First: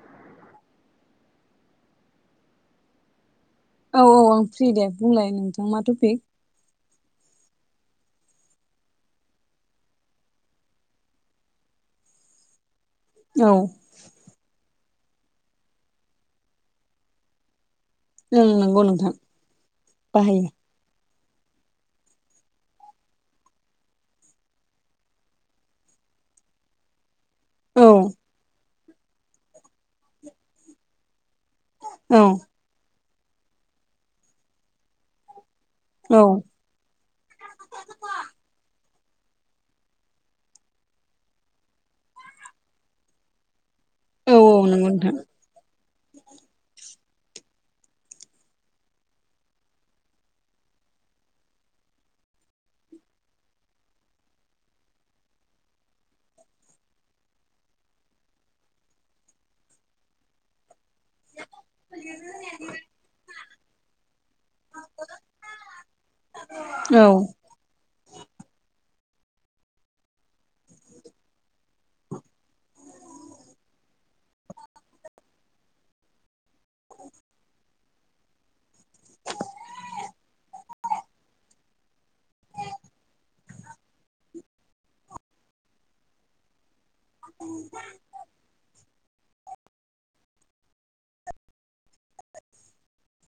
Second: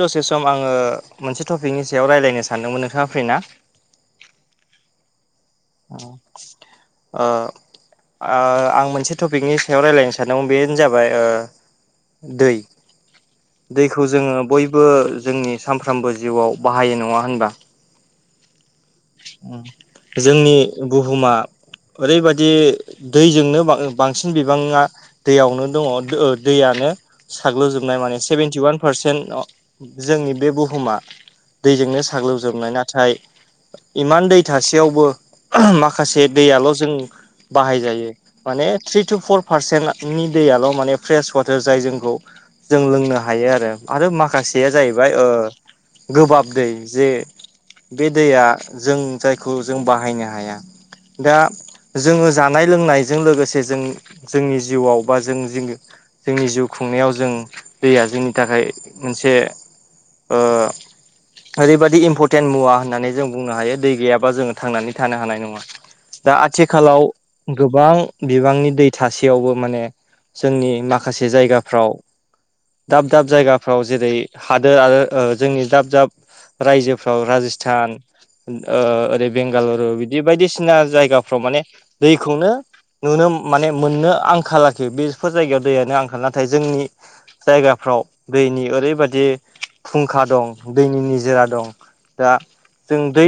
दसे सम आङो मोनसे टपिकनि सायाव रायज्लायनो सानदोंमोन नोंथाङा फ्रिना? औ औ आं फ्रि दे बुंलाय नों आ आं मोनसे टपिकनि सायाव रायज्लायनो सानदोंमोन बेनो जाबाय दै औ दैखौ जोङो बयबो जोंनि सामफ्रोमबो जिउआव बाहायो नङा होनबा? उम नंगौ नोंथां। बाहायो जोंनि बुहुमा ओरैबायदि दैजोंनो बांसिन बिबाङा दैयावनो दङ दैयानो औ साग्ल'जोबनाय माने सेभेेनटिवान पारसेन्ट जोंनि बे बुहुमा दैजोंनो औ साग्लोबजोबनाय नाथाय इमान दै थासेयावबो औ माखासे दैयाल' जों बाहायजायो माने थ्रि टु फर पारसेन्टनि दैयाल' माने फ्रेस वाटार जाय जोंखौ जों लोंनो हायो आरो। आरो औ माखासेया नंगौ जाहैबाय नोंथां गोबाब दै जे बे दैया जों जायखौ जों बाहायनो हाया दा जोङो जानाय लोंनायजों लोगोसे जों जोंनि जिउआव बा जों जोंनि जिउ खुंनायाव जों दैया जोंनि थाखाय मोनसे ओ ओरैबाददि इम्परटेन्ट मुवा होननानै जों बुंनो हायो दै गैयाबा जोङो थांनानै थानो हानाय नङा दा आथिखालाव औ गोबां बिबांनि दै थासेयावबो माने जोंनि माखासे जायगा फाव दाब दाब जायगाफ्राव जेरै हादोर आरो जोंनि दाब दाब रायजोफ्राव राजस्थान ओरै बेंगालुरु बिदि बायदिसिना जायगाफ्राव माने दैखौनो नुनो माने मोननो आंखााललाखि बेफोर जायगायाव दैयानो आंखाल नाथाय जोंनि जायगाफ्राव दैनि ओरैबायाददि फुंखा दं दैनि निजोरा दं दा जों दै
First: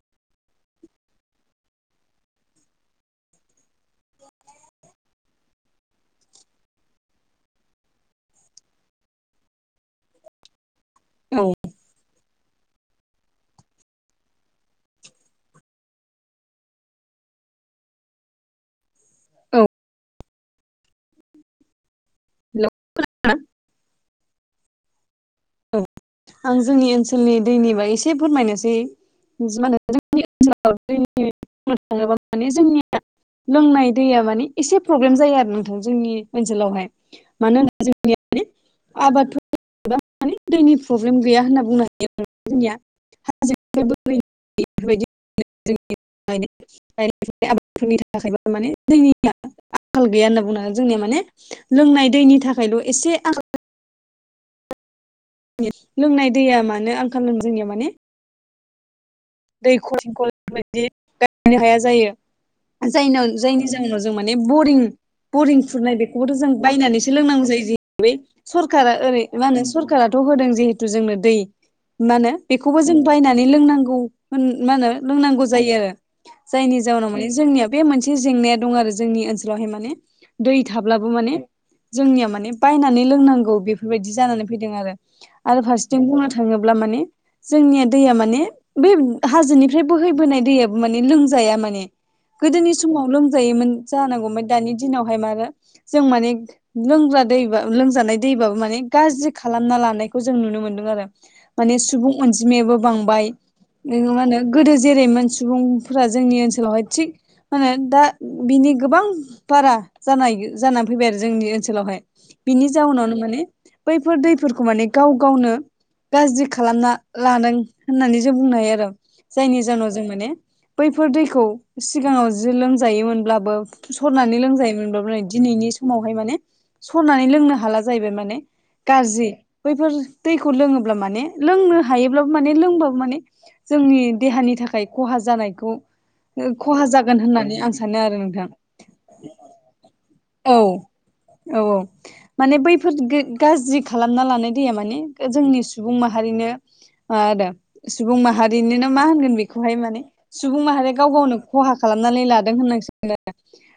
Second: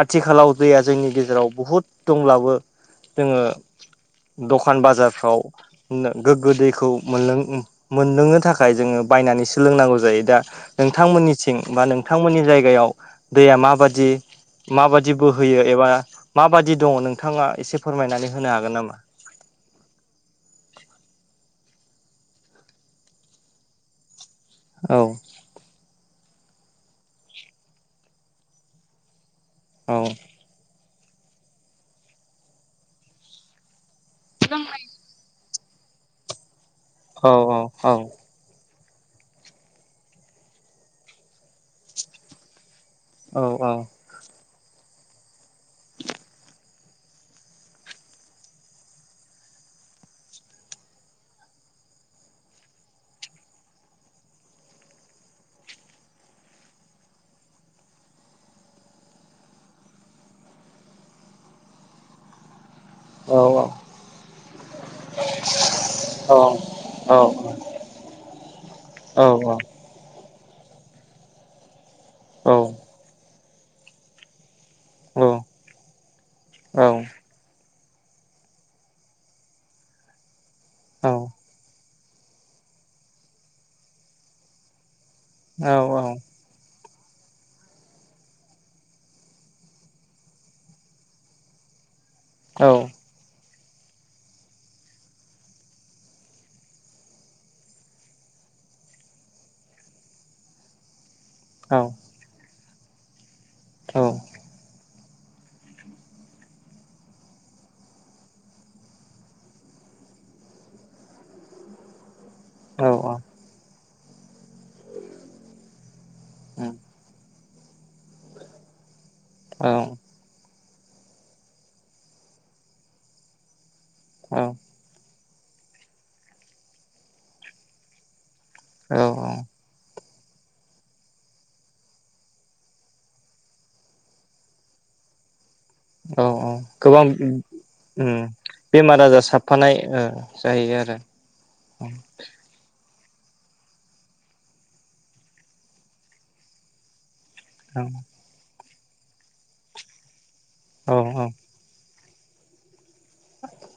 आथिखालाव दैया जोंनि गेजेराव बहुद दंब्लाबो जोङो दखान बाजारफ्राव गोग्गो दैखौ मोनलों मोनदोंनो थाखाय जोङो बायनानै सोलोंनांगौ जायो दा औ नोंथांमोननिथिं बा नोंथांमोननि जायगायाव दैया मााबाददि माबाददि बोहोयो एबा माबादि दङ नोंथाङा एसे फोरमायनानै होनो हागोन नामा? औ [unintelligible] औ औ आं जोंनि ओनसोलनि दैनिबा एसे फोरमायनोसै म होन औ जोंनि ओनसोल दै थाङोबा माने जोंनिया लोंनाय दैया माने इसे प्रबलेम जायो आरो नोंथां जोंनि ओनसोलावहाय औ औ मानोहौनोबा आबाथ' माने दैनि प्रब्लेम गैया होनना बुंनो हायो आरो जोंनिया औ हाजो ब बेफोरबायदि नाय आबादफोरनि थाखायब माने जोंनिया आंखाल गैया होनना बुंनो होन जोंनिया माने लोंनाय दैनि थाखायल' एसे आं लोंनाय दैया मानो आंखाल जोंनियाव माने दै खरंखल बिदि गायनो हाया जायो। जायनाव औ जायनि जाहनाव जों माने बरिं बरिं खुरनाय औ बेखौबोथ' जों बायनानैसो औ लोंनांगौ जायो ज सरखारा ओरै औ मा होनो औ सरखाराथ' होदों जिहेथु जोंनो दै मा होनो बेखौबो जों बायनानै लोंनांगौ मा होनो लोंनांगौ जायो आरो जायनि जाहनाव माने जोंनिया बे मोनसे जेंनाया दं आरो जोंनि ओनसोलावहाय माने दै थाब्लाबो माने जोंनिया माने बायनानै लोंनांगौ बेफोरबायदि जानानै फैदों आरो आरो फारसेथिं बुंनो थाङोब्ला माने जोंनिया दैया माने बे हाजोनिफ्राय बोहैबोनाय दैयो माने लोंजाया माने गोदोनि समाव लोमजायोमोन जानांगौ ओमफ्राय दानि दिनावहाय म जों माने लोंग्रा दैब लोंजानाय दैबाबो माने गाज्रि खालामना लानायखौ जों नुनो मोनदों आरो माने सुबुं अनजिमायाबो बांबाय मा होनो गोदो जेरै सुबुंफोरा जोंनि ओनसोलावहाय थिग मो दा बिनि गोबां बारा जानाय जानानै फैबाय आरो जोंनि ओनसोलावहाय बिनि जाउनावनो माने बैफोर दैफोरखौ माने गाव गावनो गाज्रि खालामना लादों होननानै जों बुंनो हायो आरो जायनि जाहोनाव जों माने बैफोर दैखौ सिगाङाव जि लोमजायोमोनब्लाबो सरनानै औ लोंजायोमोनब्लाब दिनैनि समावहाय माने सरनानै लोंनो हाला जाहैबाय माने औ गाज्रि औ बैफोर दैखौ लोङोब्ला माने लोंनो हायोब्लाबो माने लोंबाबो माने जोंनि देहानि थाखाय खहा जानायखौ औ खहा गोबां जागोन होननानै आं सानो उम आरो नोंथां। बेमार आजार साबफानाय औ जाहैयो आरो। औ औ। माने बैफोर गाज्रि खालामना लानाय दैया माने जोंनि सुबुं माहारिनो आरो सुबुं माहारिनोनो मा होनगोन बेखौहाय माने सुबुं औ माहारिया गाव गावनो खहा खालामनानै लादों होननांसि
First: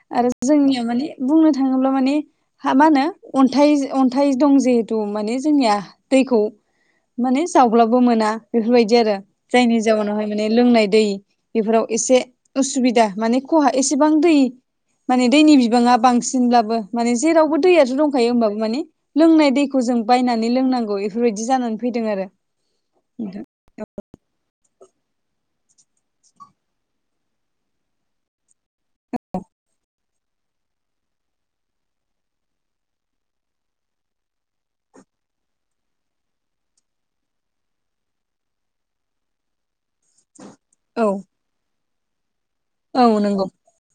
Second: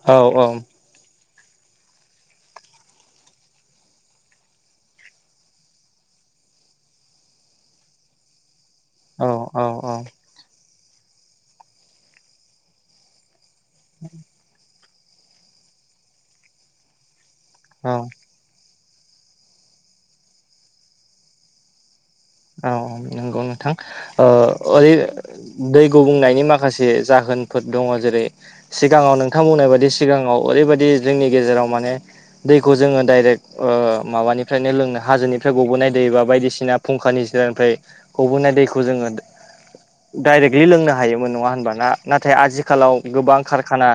औ आरो जोंनिया माने बुंनो थाङोब्ला माने ह मा होनो अन्थाइ अन्थाइ दं जिहेथु माने जोंनिया दैखौ माने जावब्लाबो मोना बे आरो औ औ जायनि जाउनावहाय माने लोंनाय दै बेफोराव एसे उसुबिदा माने हा एसेबां दै माने दैनि बिबाङा बांसिनबो माने जेरावबो औ दैआथ' दंखायो होनोमबाबो माने लोंनाय दैखौ जों बायनानै लोंनांगौ बेफोरबायदि जानानै फैदों आरो। औ नंगौ नोंथां ओरै दै गुबुंनायनि माखासे जाहोनफोर दङ जेरै सिगाङाव नोंथां बुंनाय बायदि सिगाङाव ओरैबायदि जोंनि गेजेराव माने दैखौ जोङो डाइरेक्ट माबानिफ्रायनो लोंनो हाजोनिफ्राय गबोनाय दै बा बायदिसिना फुंखानि जिरानिफ्राय हबोनाय दैखौ जोङो डाइरेक्टलि लोंनो औ हायोमोन नङा होनबाना नाथाय आजथिखालाव औ गोबां नंगौ कारखाना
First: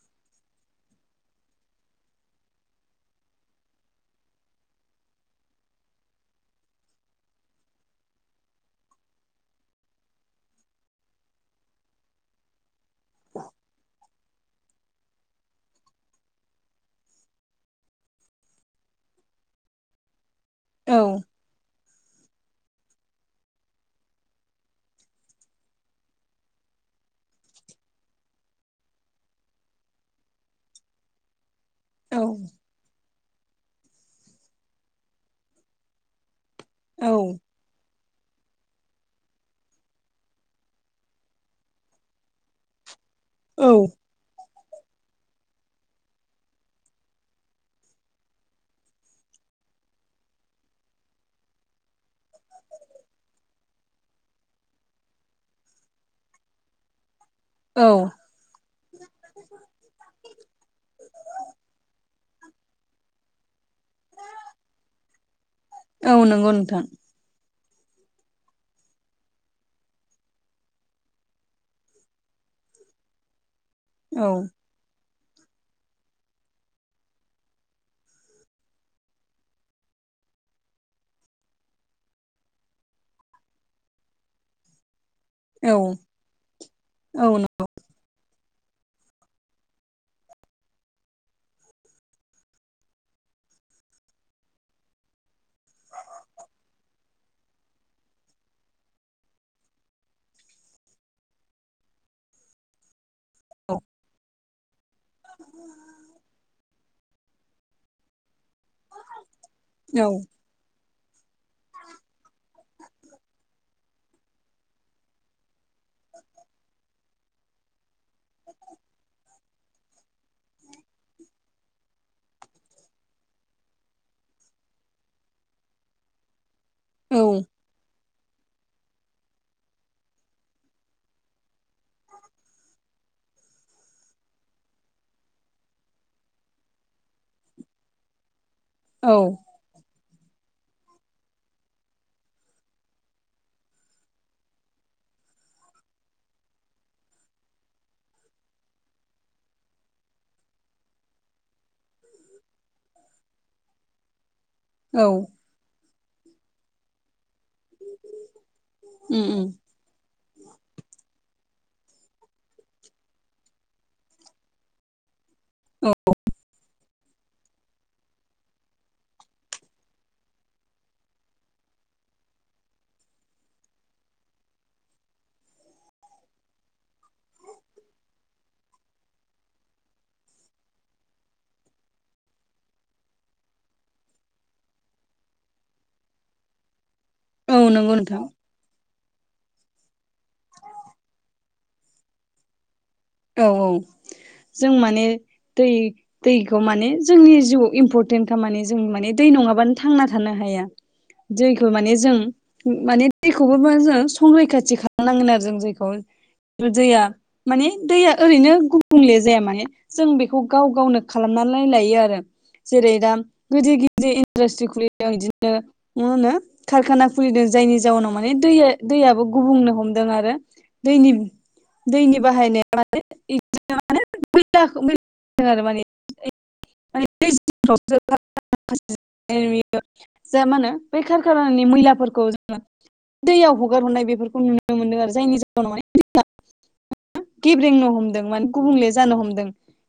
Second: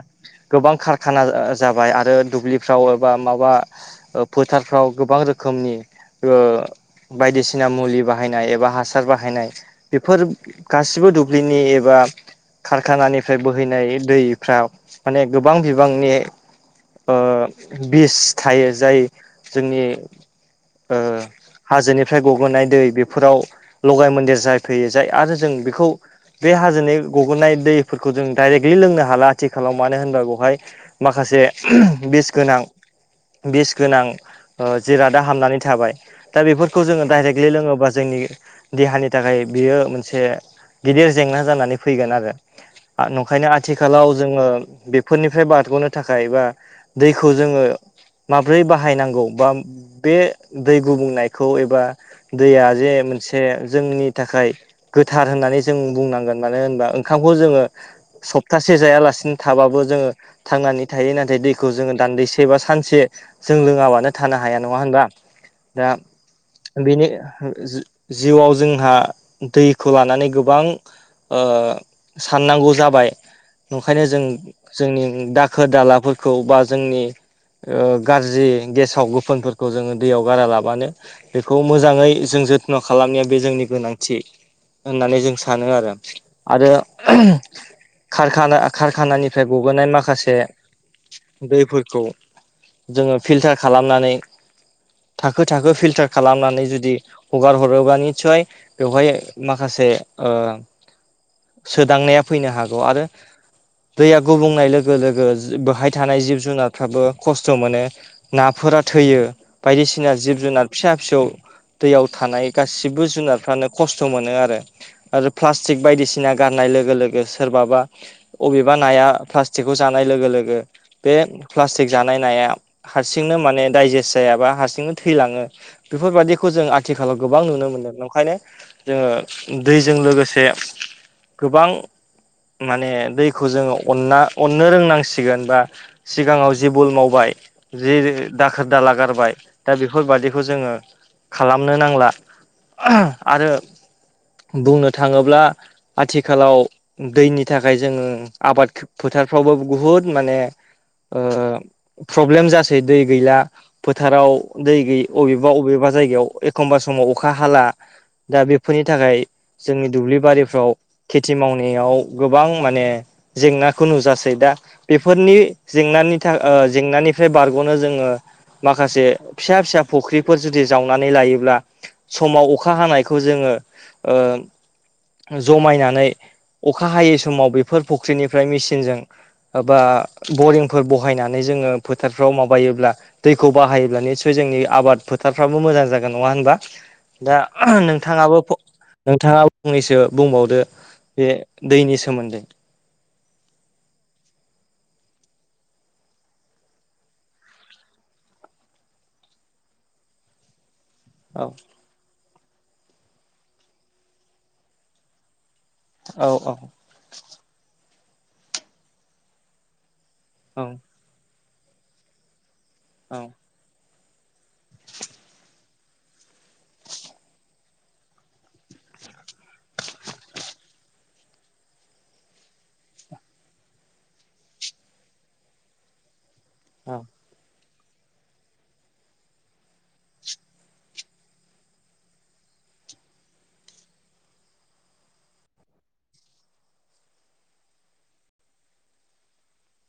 गोबां खारखाना जाबाय आरो दुब्लिफ्राव एबा माबा फोथारफ्राव गोबां रोखोमनि बायदिसिना ना मुलि बाहायनाय एबा हासार बाहायनाय बेफोर गासिबो दुब्लिनि एबा कारखानानिफ्राय बोहैनाय दैफाव माने गोबां बिबांनि ओ बिस थायो जाय जोंनि औ हाजोनिफ्राय फ्राय गगोनाय दै बेफोराव लगाय मन्दिर जाय फैयो जाय आरो जों बेखौ बे हाजोनि गबोननाय दैफोरखौ जों डाइरेक्टलि लोंनो हाला आथिखालाव मानो होनबा बेवहाय माखासे औ बेस गोनां बिस गोनां जिरादा हाबनानै थाबाय दा बेफोर खौ जोङो औ डाइरेक्टलि लोङोबा जोंनि देहानि थाखाय बियो मोनसे गिदिर जेंना जानानै फैगोन आरो नंखायनो औ आथिखालाव जोङो बेफोरनिफ्राय बारग'नो थाखाय ए बा दैखौ जोङो माब्रै बाहायनांगौ बा बे दै गुबुंनाय खौ एबा दैया जे मोनसे जोंनि थाखाय गोथार होननानै जों बुंनांगोन मानो होनोबा ओंखामखौ जोङो औ स गसे जायालासिनो थाबाबो जोङो थांनानै थायो नाथाय दैखौ जोङो दान्दैसे बा सानसे जों लोङाबानो थानो हाया नङा होनबा दा औ नोंगौ बेनि जिउआव जोंहा दैखौ लानानै गोबां साननांगौ जाबाय ओंखायनो जों औ जोंनि दाखोर दालाफोरखौ बा जोंनि ओ गाज्रि गेसाव गोफोनफोरखौ जोङो दैयाव गारा लाबानो बेखौ मोजाङै जों जथ्न' खालामनाया बे जोंनि गोनांथि होननानै जों सानो औ सानो आरो औ आरो खारखाना कारखानानिफ्राय गबोनाय माखासे दैफोरखौ जोङो फिल्टार खालामनानै थाखो थाखो फिल्टार टार खालामनानै जुदि हगार हरोबा निसय बेवहाय माखासे सोदांनाया फैनो हागौ आरो नंगौ दैया गुबुंनाय लोगो लोगो बहाय थानाय जिब जुनारफ्राबो खस्थ' मोनो नाफोरा थैयो औ बायदिसिना जिब जुनार फिसा फिसौ दैयाव थानाय गासिबो जुनारफ्रानो खस्थ' मोनो आरो आरो प्लास्टिक बायदिसिना गारनाय लोगो लोगो सोरबाबा अबेबा नाया प्लास्टिकखौ जानाय लोगो लोगो बे प्लास्टिक जानाय नाया हारसिंनो माने डाइजेस्ट जायाबा हारसिंनो थैलाङो बेफोरबायादिखौ जों आथिखालाव औ गोबां नुनो मोनदों ओंखायनो जोङो दैजों लोगोसे गोबां माने दैखौ जोङो अनना अननो रोंनांसिगोन बा सिगाङाव जि बल मावबाय जि दाखोर औ दालागारबाय दा बेफोरबायादिखौ बेखौ जोङो खालामनो नांला आरो बुंनो थाङोब्ला आथिखालाव दैनि थाखाय जोङो आबादखौ फोथारफ्रावबो बुहुत माने प्रब्लेम जासै दै गैला फोथाराव दै गै औ अबेबा अबेबा जायगायाव एखमबा समाव अखा हाला दा बेफोरनि थाखाय उम उम जोंनि दुब्लि बारिफ्राव खेथि मावनायाव गोबां माने जेंनाखौ नुजासै दा बेफोरनि जेंनानि थाखाय जेंनानिफ्राय बारग'नो जोङो माखासे फिसा फिसा फुख्रिफोर जुदि जावनानै लायोब्ला समाव अखा हानायखौ जोङो जमायनानै अखा हायै समाव बेफोर फुख्रिनिफ्राय मेसिनजों बबा बरिंफोर बहायनानै जोङो फोथारफ्राव माबायोब्ला दैखौ बाहायोब्ला निस्य जोंनि आबाद फोथारफ्राबो मोजां जागोन नङा होनबा दा औ नंगौ नोंथां नोंथाङाबो नोंथाङा फंनैसो बुंबावदो बे दैनि सोमोन्दै औ औ जों माने दै दैखौ माने जोंनि जिउआव इम्परटेन्ट खा माने जों माने दै नङाबानो थांना थानो हाया औ दैखौ माने जों माने दैखौबो माने जों संरैखाथि खालामनांगोन आरो जों जे खौ औ औ दैया माने दैया ओरैनो गुबुंले जाया माने जों बे खौ औ गाव गावनो खालामनानै लाय लायो आरो जेरै दा औ गिदिर गिदिर इन्डास्ट्रि खुलिदों इदिनो मा होनो कारखाना खुलिदों जायनि जाउनाव माने दैया दैयाबो गुबुंनो हमदों आरो दैनि दैनि बाहायनाय औ [unintelligible] [unintelligible] जा मा होनो बे खारखानानि मैलाफोरखौ जोङो दैयाव हगार हरनाय बेफोरखौ नुनो मोनदों आरो जायनि जाहोनाव माने दैया गेब्रेंनो हमदों माने गुबुंले जानो हमदों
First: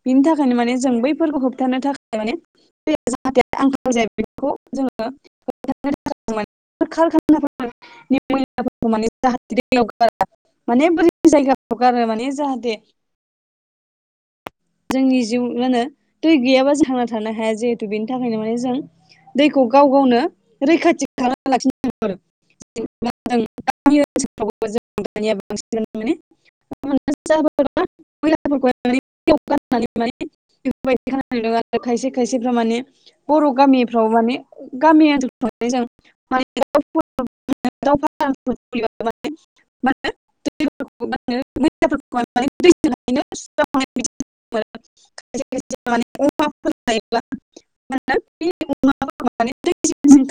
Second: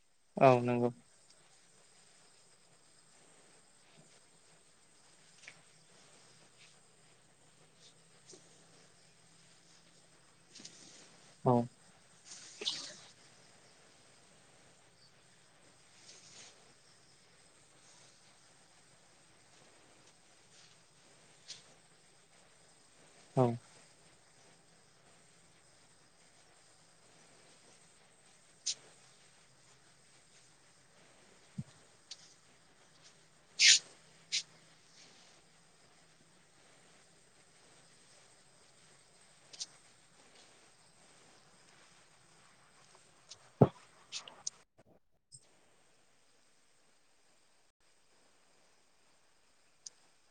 बिनि औ थाखायनो माने नंगौ जों बै फोरखौ होबथानो थाखाय माने दै जाहाथे आंखाल जायो बेखौ जोङो [unintelligible] [unintelligible] [unintelligible] जायगावफोराव गारनो औ माने जाहाथे जोंनि जिउ मा होनो दै गैयाबा जों थांना थानो हाया जिहेथु बेनि थाखायनो माने जों दैखौ गाव गावनो रैखाथि खालामना औ लाखिनो [unintelligible] [unintelligible] [unintelligible] [unintelligible] खायसे खायसेफ्रा माने बर' गामिफ्राव माने गामि ओनसोलफ्राव जों [unintelligible] [unintelligible] [unintelligible] [unintelligible] [unintelligible]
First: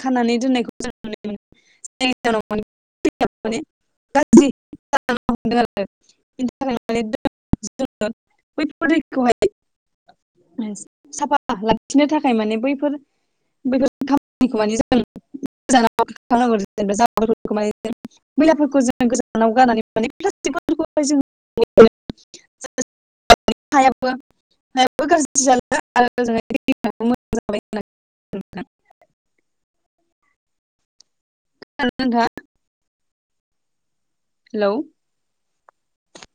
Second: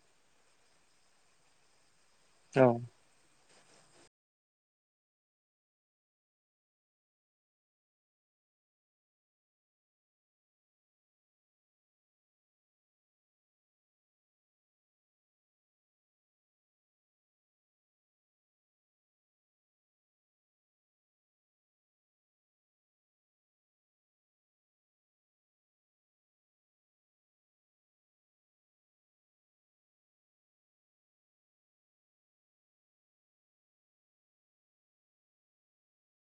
खानानै दोननायखौ जों नुनो मोनो। औ [unintelligible] बेनि थाखाय माने दै जोङो [unintelligible] बैफोर दैखौहाय साफा लाखिनो थाखाय माने बैफोर [unintelligible] मैलाफोरखौ जोङो गोजानाव गारनानै मोनो प्लाटिकफोरखौहाय जों [unintelligible] [unintelligible] [unintelligible] [unintelligible] हेलौ